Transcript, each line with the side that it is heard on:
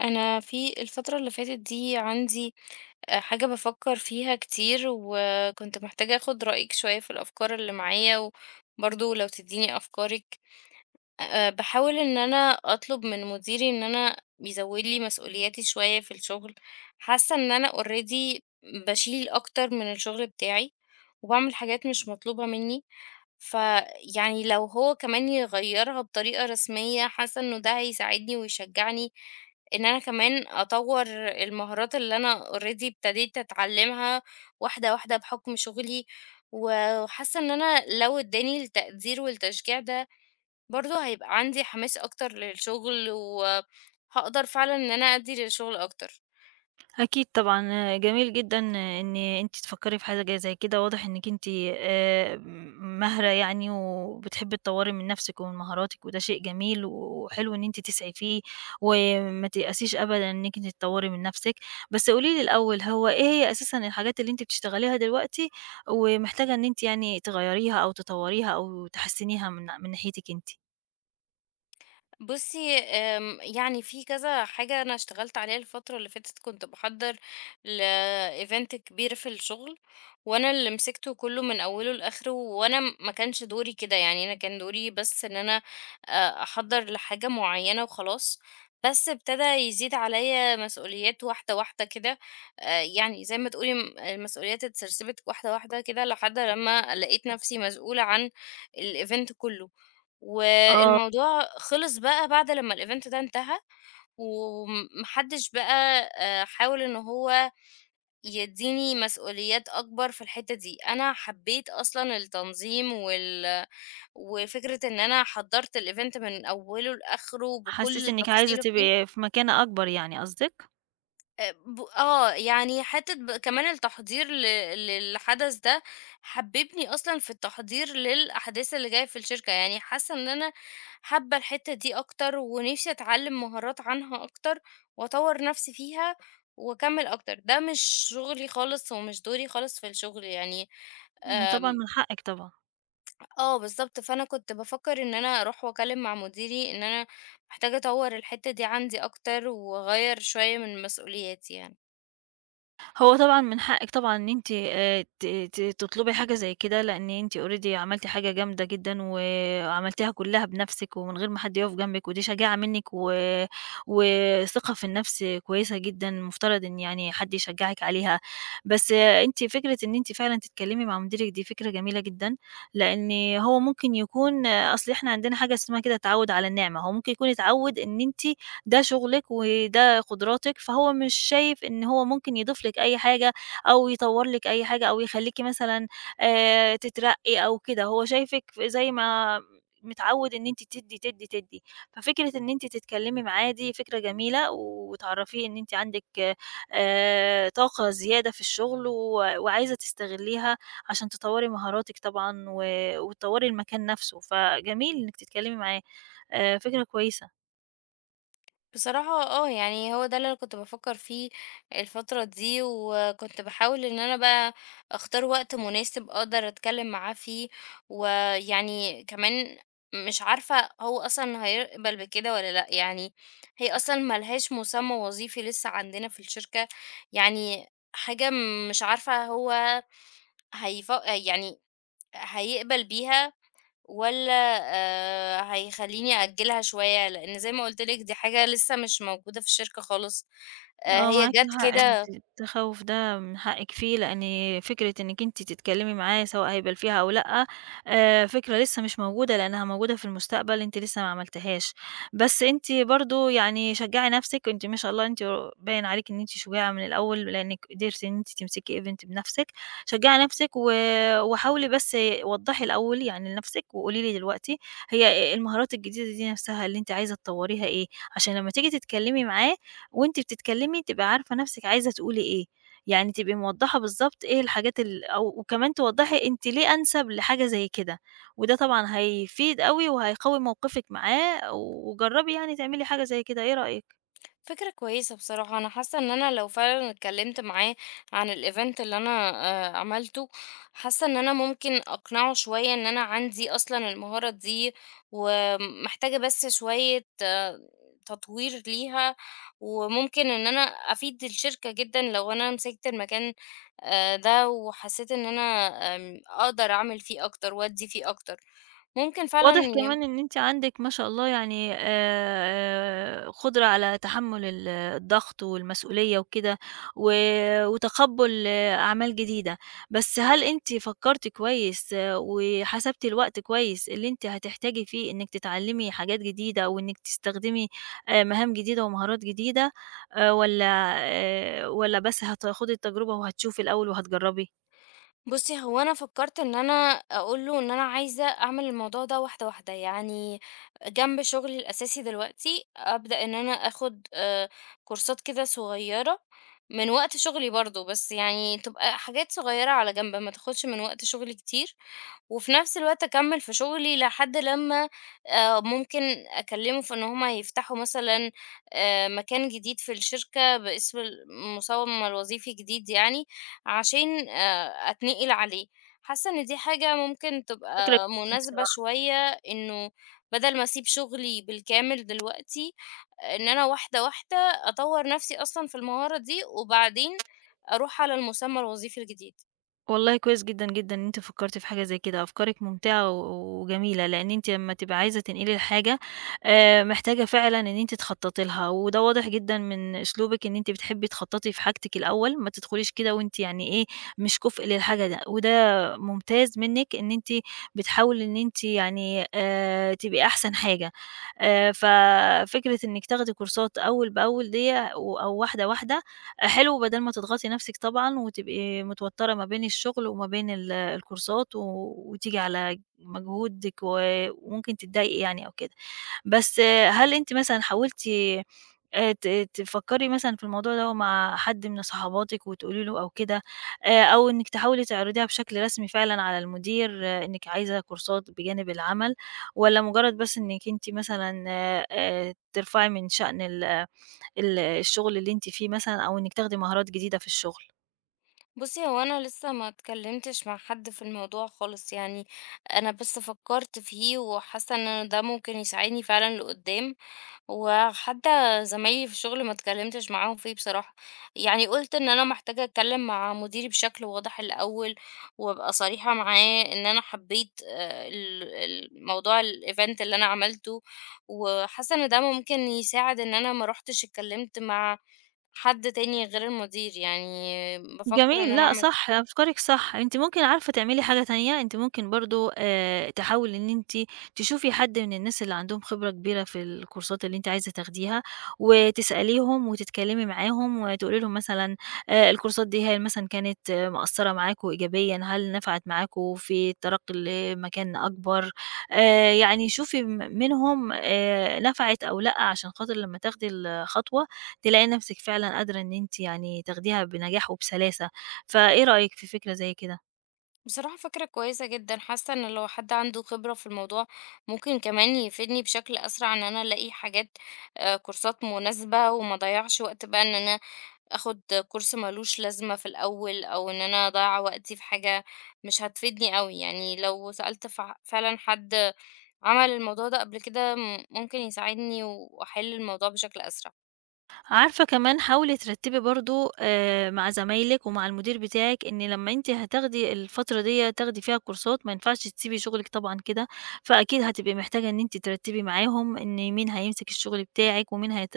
left: أنا في الفترة اللي فاتت دي عندي حاجة بفكر فيها كتير وكنت محتاجة أخد رأيك شوية في الأفكار اللي معايا وبرضه لو تديني أفكارك. باحاول إن أنا أطلب من مديري إن أنا يزوّد لي مسؤولياتي شوية في الشغل، حاسة إن أنا already باشيل أكتر من الشغل بتاعي، وباعمل حاجات مش مطلوبة منّي، فيعني لو هو كمان يغيّرها بطريقة رسمية، حاسة إنه ده هيساعدني ويشجعني إن أنا كمان أطوّر المهارات اللي أنا already ابتديت أتعلّمها واحدة، واحدة بحُكم شغلي، وحاسة إن أنا لو ادّاني التقدير والتشجيع ده برضه هيبقى عندي حماس أكتر للشغل، وهاقدر فعلًا إن أنا أدّي للشغل أكتر.
right: أكيد طبعًا، جميل جدًا إن أنتِ تفكّري في حاجة زي كده، واضح إنِّك أنتِ ماهرة يعني وبتحبّي تطوّري من نَفْسِك ومن مهاراتِك وده شيء جميل وحلو إن أنتِ تسعي فيه وما تيأسيش أبدًا إنِّك أنتِ تطوّري من نَفْسِك، بس قولي لي الأول هو إيه هي أساسًا الحاجات اللي أنتِ بتشتغليها دلوقتي ومحتاجة إن أنتِ يعني تغيّريها أو تطوّريها أو تحسّنيها من ناحيتِك أنتِ؟
left: بُصّي، يعني في كذا حاجة أنا اشتغلت عليها الفترة اللي فاتت، كنت باحضّر لevent كبير في الشغل، وأنا اللي مسكته كلّه من أوله لآخره، وأنا ما كانش دوري كده، يعني أنا كان دوري بس إن أنا أحضّر لحاجة معيّنة وخلاص، بس ابتدى يزيد عليَّ مسؤوليات واحدة، واحدة كده. يعني زي ما تقولي المسؤوليات اتسرسبت واحدة، واحدة كده لحد لمّا لقيت نفسي مسؤولة عن الevent كلّه.
right: آه،
left: والموضوع خلص بقى بعد لمّا الevent ده انتهى، وما حدش بقى حاول إن هو يدّيني مسؤوليات أكبر في الحتّة دي. أنا حبّيت أصلًا التنظيم وفكرة إن أنا حضّرت الevent من أوّله لآخره
right: حسّيتِ
left: بكل
right: إنِّك عايزة
left: تفصيلة
right: تبقي
left: فيه.
right: في مكانة أكبر يعني قصدِك؟
left: ب آه، يعني حتّة كمان التحضير للحدث ده، حبّبني أصلًا في التحضير للأحداث اللي جاية في الشركة، يعني حاسّة إن أنا حابّة الحتّة دي أكتر ونِفْسي أتعلِّم مهارات عنها أكتر وأطوّر نَفْسي فيها وأكمّل أكتر. ده مش شُغلي خالص ومش دوري خالص في الشغل يعني.
right: طبعًا
left: آمم
right: من حقِّك طبعًا.
left: آه، بالضبط، فأنا كنت بافكّر إن أنا أروح وأكلِّم مع مديري إن أنا محتاجة أطوّر الحتّة دي عندي أكتر وأغيّر شوية من مسؤولياتي يعني.
right: هو طبعًا من حقِّك طبعًا إن أنتِ ت ت تطلبي حاجة زي كده، لإن أنتِ already عملتِ حاجة جامدة جدًا وعملتيها كلّها بنَفْسِك ومن غير ما حد يُقف جنبِك، ودي شجاعة منِّك و وثقة في النَفْس كويسة جدًا، المفترض إن يعني حد يشجّعِك عليها. بس أنتِ فكرة إن أنتِ فعلًا تتكلّمي مع مديرِك دي فكرة جميلة جدًا، لإن هو ممكن يكون أصل إحنا عندنا حاجة اسمها كده تعوُّد على النِّعمة، هو ممكن يكون اتعوّد إن أنتِ ده شغلِك وده قدراتِك، فهو مش شايف إن هو ممكن يضيف لِك أي حاجة أو يطوّر لِك أي حاجة أو يخلّيكِ مثلًا تترقّي أو كده، هو شايفِك زي ما متعوّد إن أنتِ تدّي، تدّي، تدّي، ففكرة إن أنتِ تتكلّمي معاه دي فكرة جميلة وتعرّفيه إن أنتِ عندِك طاقة زيادة في الشغل و وعايزة تستغلّيها عشان تطوّري مهاراتِك طبعًا و وتطوّري المكان نَفْسه، فجميل إنِّك تتكلّمي معاه، فكرة كويسة.
left: بصراحة آه، يعني هو ده اللي أنا كنت بافكّر فيه الفترة دي، وكنت باحاول إن أنا بقى أختار وقت مناسب أقدر أتكلّم معاه فيه، ويعني كمان مش عارفة هو أصلًا هيقبل بكده والّا لأ، يعني هي أصلًا ما لهاش مسمى وظيفي لسه عندنا في الشركة، يعني حاجة مش عارفة هو يعني هيقبل بيها والّا هيخلّيني أأجّلها شوية؟ لإن زي ما قُلت لِك دي حاجة لسه مش موجودة في الشركة خالص.
right: آه،
left: هي
right: معاكِ
left: جات
right: حق،
left: كده.
right: أنتِ التخوُّف ده من حقِّك فيه، لإن فكرة إنِّك أنتِ تتكلّمي معاه سواء هيبال فيها أو لأ، فكرة لسه مش موجودة لإنّها موجودة في المستقبل، أنتِ لسه ما عملتيهاش. بس أنتِ برضه يعني شجّعي نَفْسِك، أنتِ ما شاء الله أنتِ باين عليكِ إن أنتِ شجاعة من الأول، لإنِّك قدرتِ إن أنتِ تمسكي event بنَفْسِك. شجّعي نَفْسِك و وحاولي بس وضّحي الأول يعني لنَفْسِك وقولي لي دلوقتي هي المهارات الجديدة دي نَفْسها اللي أنتِ عايزة تطوّريها إيه، عشان لمّا تيجي تتكلّمي معاه وأنتِ بتتكلمي تبقى عارفة نفسِك عايزة تقولي إيه، يعني تبقي موضّحة بالضبط إيه الحاجات أو وكمان توضّحي أنتِ ليه أنسب لحاجة زي كده، وده طبعًا هيفيد أوي وهيقوي موقفِك معاه، وجرّبي يعني تعملي حاجة زي كده، إيه رأيِك؟
left: فكرة كويسة بصراحة. أنا حاسة إن أنا لو فعلا اتكلمت معاه عن الإيفنت اللي أنا عملته. حاسة إن أنا ممكن أقنعه شوية إن أنا عندي أصلا المهارة دي ومحتاجة بس شوية تطوير ليها، وممكن إن أنا أفيد الشركة جدا لو أنا مسكت المكان ده. وحسيت إن أنا أقدر أعمل فيه أكتر وأدي فيه أكتر ممكن فعلا.
right: واضح كمان إن أنتِ عندِك ما شاء الله يعني قدرة على تحمُّل الضغط والمسؤولية وكده، و وتقبُّل أعمال جديدة، بس هل أنتِ فكّرتِ كويس وحسبتِ الوقت كويس اللي أنتِ هتحتاجي فيه إنِّك تتعلّمي حاجات جديدة أو إنِّك تستخدمي مهام جديدة ومهارات جديدة آآ، والّا والّا بس هتاخدي التجربة وهتشوفي الأول وهتجرّبي؟
left: بُصّي، هو أنا فكّرت إن أنا أقول له إن أنا عايزة أعمل الموضوع ده واحدة، واحدة، يعني جنب شغلي الأساسي دلوقتي أبدأ إن أنا آخُد كورسات كده صغيّرة من وقت شغلي برضه، بس يعني تبقى حاجات صغيّرة على جنب، ما تاخُدش من وقت شغلي كتير. وفي نفس الوقت أكمّل في شغلي لحد لمّا ممكن أكلّمه في إن هم يفتحوا مثلًا مكان جديد في الشركة باسم المسمى الوظيفي جديد يعني، عشان أتنقل عليه. حاسة إن دي حاجة ممكن
right: فكرة
left: تبقى
right: جميلة
left: مناسبة
right: بصراحة.
left: شوية، إنه بدل ما أسيب شغلي بالكامل دلوقتي، إن أنا واحدة، واحدة أطوّر نفسي أصلًا في المهارة دي، وبعدين أروح على المسمى الوظيفي الجديد.
right: والله كويس جدًا، جدًا إن أنتِ فكّرتِ في حاجة زي كده، أفكارِك ممتعة و وجميلة، لإن أنتِ لمّا تبقى عايزة تنقلي الحاجة محتاجة فعلًا إن أنتِ تخطّطي لها، وده واضح جدًا من أسلوبِك إن أنتِ بتحبي تخطّطي في حاجتِك الأول، ما تدخليش كده وأنتِ يعني إيه، مش كُفء للحاجة ده، وده ممتاز منِّك إن أنتِ بتحاولي إن أنتِ يعني تبقي أحسن حاجة، ففكرة إنِّك تاخدي كورسات أول بأول ديّة و أو واحدة، واحدة حلو بدل ما تضغطي نفسِك طبعًا، وتبقي متوترة ما بين الشغل وما بين الكورسات، و وتيجي على مجهودِك، و وممكن تتضايقي يعني أو كده. بس هل أنتِ مثلًا حاولتِ ت تفكّري مثلًا في الموضوع دوّة مع حد من صحباتِك وتقولي له أو كده، أو إنِّك تحاولي تعرضيها بشكل رسمي فعلًا على المدير إنِّك عايزة كورسات بجانب العمل، والّا مجرد بس إنِّك أنتِ مثلًا ترفعي من شأن ال ال الشغل اللي أنتِ فيه مثلًا أو إنِّك تاخدي مهارات جديدة في الشغل.
left: بُصّي، هو أنا لسه ما اتكلمتش مع حد في الموضوع خالص يعني، أنا بس فكرت فيه وحاسة إن ده ممكن يساعدني فعلًا لقدّام. وحتى زمايلي في الشغل ما اتكلمتش معاهم فيه بصراحة، يعني قُلت إن أنا محتاجة أتكلم مع مديري بشكل واضح الأول، وأبقى صريحة معاه إن أنا حبيت ال الموضوع الevent اللي أنا عملته، وحاسة إن ده ممكن يساعد إن أنا ما رُحتش اتكلمت مع حد تاني غير المدير، يعني بافكر إن
right: جميل،
left: أنا
right: لأ
left: أعمل.
right: صح، أفكارِك صح، أنتِ ممكن عارفة تعملي حاجة تانية، أنتِ ممكن برضه تحاولي إن أنتِ تشوفي حد من الناس اللي عندهم خبرة كبيرة في الكورسات اللي أنتِ عايزة تاخديها، وتسأليهم وتتكلمي معاهم وتقولي لهم مثلًا الكورسات دي هل مثلًا كانت مأثّرة معاكم إيجابيًا، هل نفعت معاكم في الترقّي لمكان أكبر؟ يعني شوفي منهم نفعت أو لأ، عشان خاطر لمّا تاخدي الخطوة تلاقي نفسِك فعلًا قادرة إن أنتِ يعني تاخديها بنجاح وبسلاسة، فإيه رأيِك في فكرة زي كده؟
left: بصراحة فكرة كويسة جدًا. حاسة إن لو حد عنده خبرة في الموضوع ممكن كمان يفيدني بشكل أسرع إن أنا ألاقي حاجات كورسات مناسبة، وما أضيّعش وقت بقى إن أنا آخُد كورس ما لوش لازمة في الأول، أو إن أنا أضيّع وقتي في حاجة مش هتفيدني أوي، يعني لو سألت فعلًا حد عمل الموضوع ده قبل كده ممكن يساعدني وأحِل الموضوع بشكل أسرع.
right: عارفة كمان حاولي ترتبي برضه مع زمايلِك ومع المدير بتاعِك إن لمّا أنتِ هتاخدي الفترة ديّة تاخدي فيها كورسات، ما ينفعش تسيبي شغلِك طبعًا كده، فأكيد هتبقي محتاجة إن أنتِ ترتبي معاهم إن مين هيمسك الشغل بتاعِك، ومين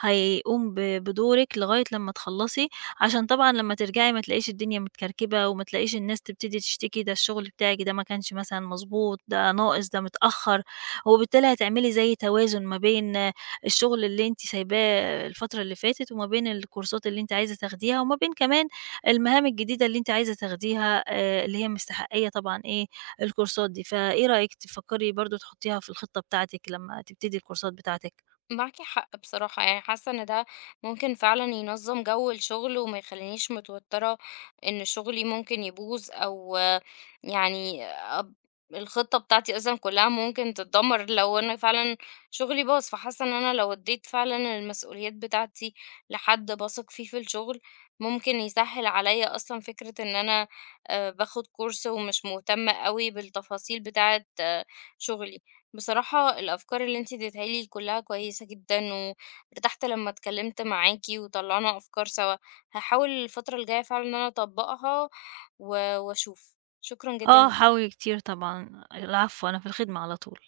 right: هيقوم بدورِك لغاية لمّا تخلّصي، عشان طبعًا لمّا ترجعي ما تلاقيش الدنيا متكركبة، وما تلاقيش الناس تبتدي تشتكي ده الشغل بتاعِك ده ما كانش مثلًا مضبوط، ده ناقص، ده متأخّر، وبالتالي هتعملي زي توازن ما بين الشغل اللي أنتِ سايباه الفترة اللي فاتت، وما بين الكورسات اللي أنتِ عايزة تاخديها، وما بين كمان المهام الجديدة اللي أنتِ عايزة تاخديها اللي هي مستحقية طبعًا إيه، الكورسات دي، فإيه رأيك تفكّري برضه تحطّيها في الخطة بتاعتِك لمّا تبتدي الكورسات بتاعتِك؟
left: معاكِ حق بصراحة، يعني حاسة إن ده ممكن فعلًا ينظّم جو الشغل وما يخلّينيش متوترة إن شغلي ممكن يبوظ. أو يعني الخطة بتاعتي أصلًا كلّها ممكن تتدمر لو أنا فعلًا شغلي باظ. فحاسة إن أنا لو ادّيت فعلًا المسؤوليات بتاعتي لحد باثق فيه في الشغل، ممكن يسهّل عليَّ أصلًا فكرة إن أنا باخد course ومش مهتمة أوي بالتفاصيل بتاعة شغلي. بصراحة الأفكار اللي انتي اديتها لي كلها كويسة جدا، وارتحت لما اتكلمت معاكي وطلعنا أفكار سوا. هحاول الفترة الجاية فعلا إن أنا أطبقها وأشوف. شكرا جدا ليكي.
right: حاولي كتير طبعًا، العفو أنا في الخدمة على طول.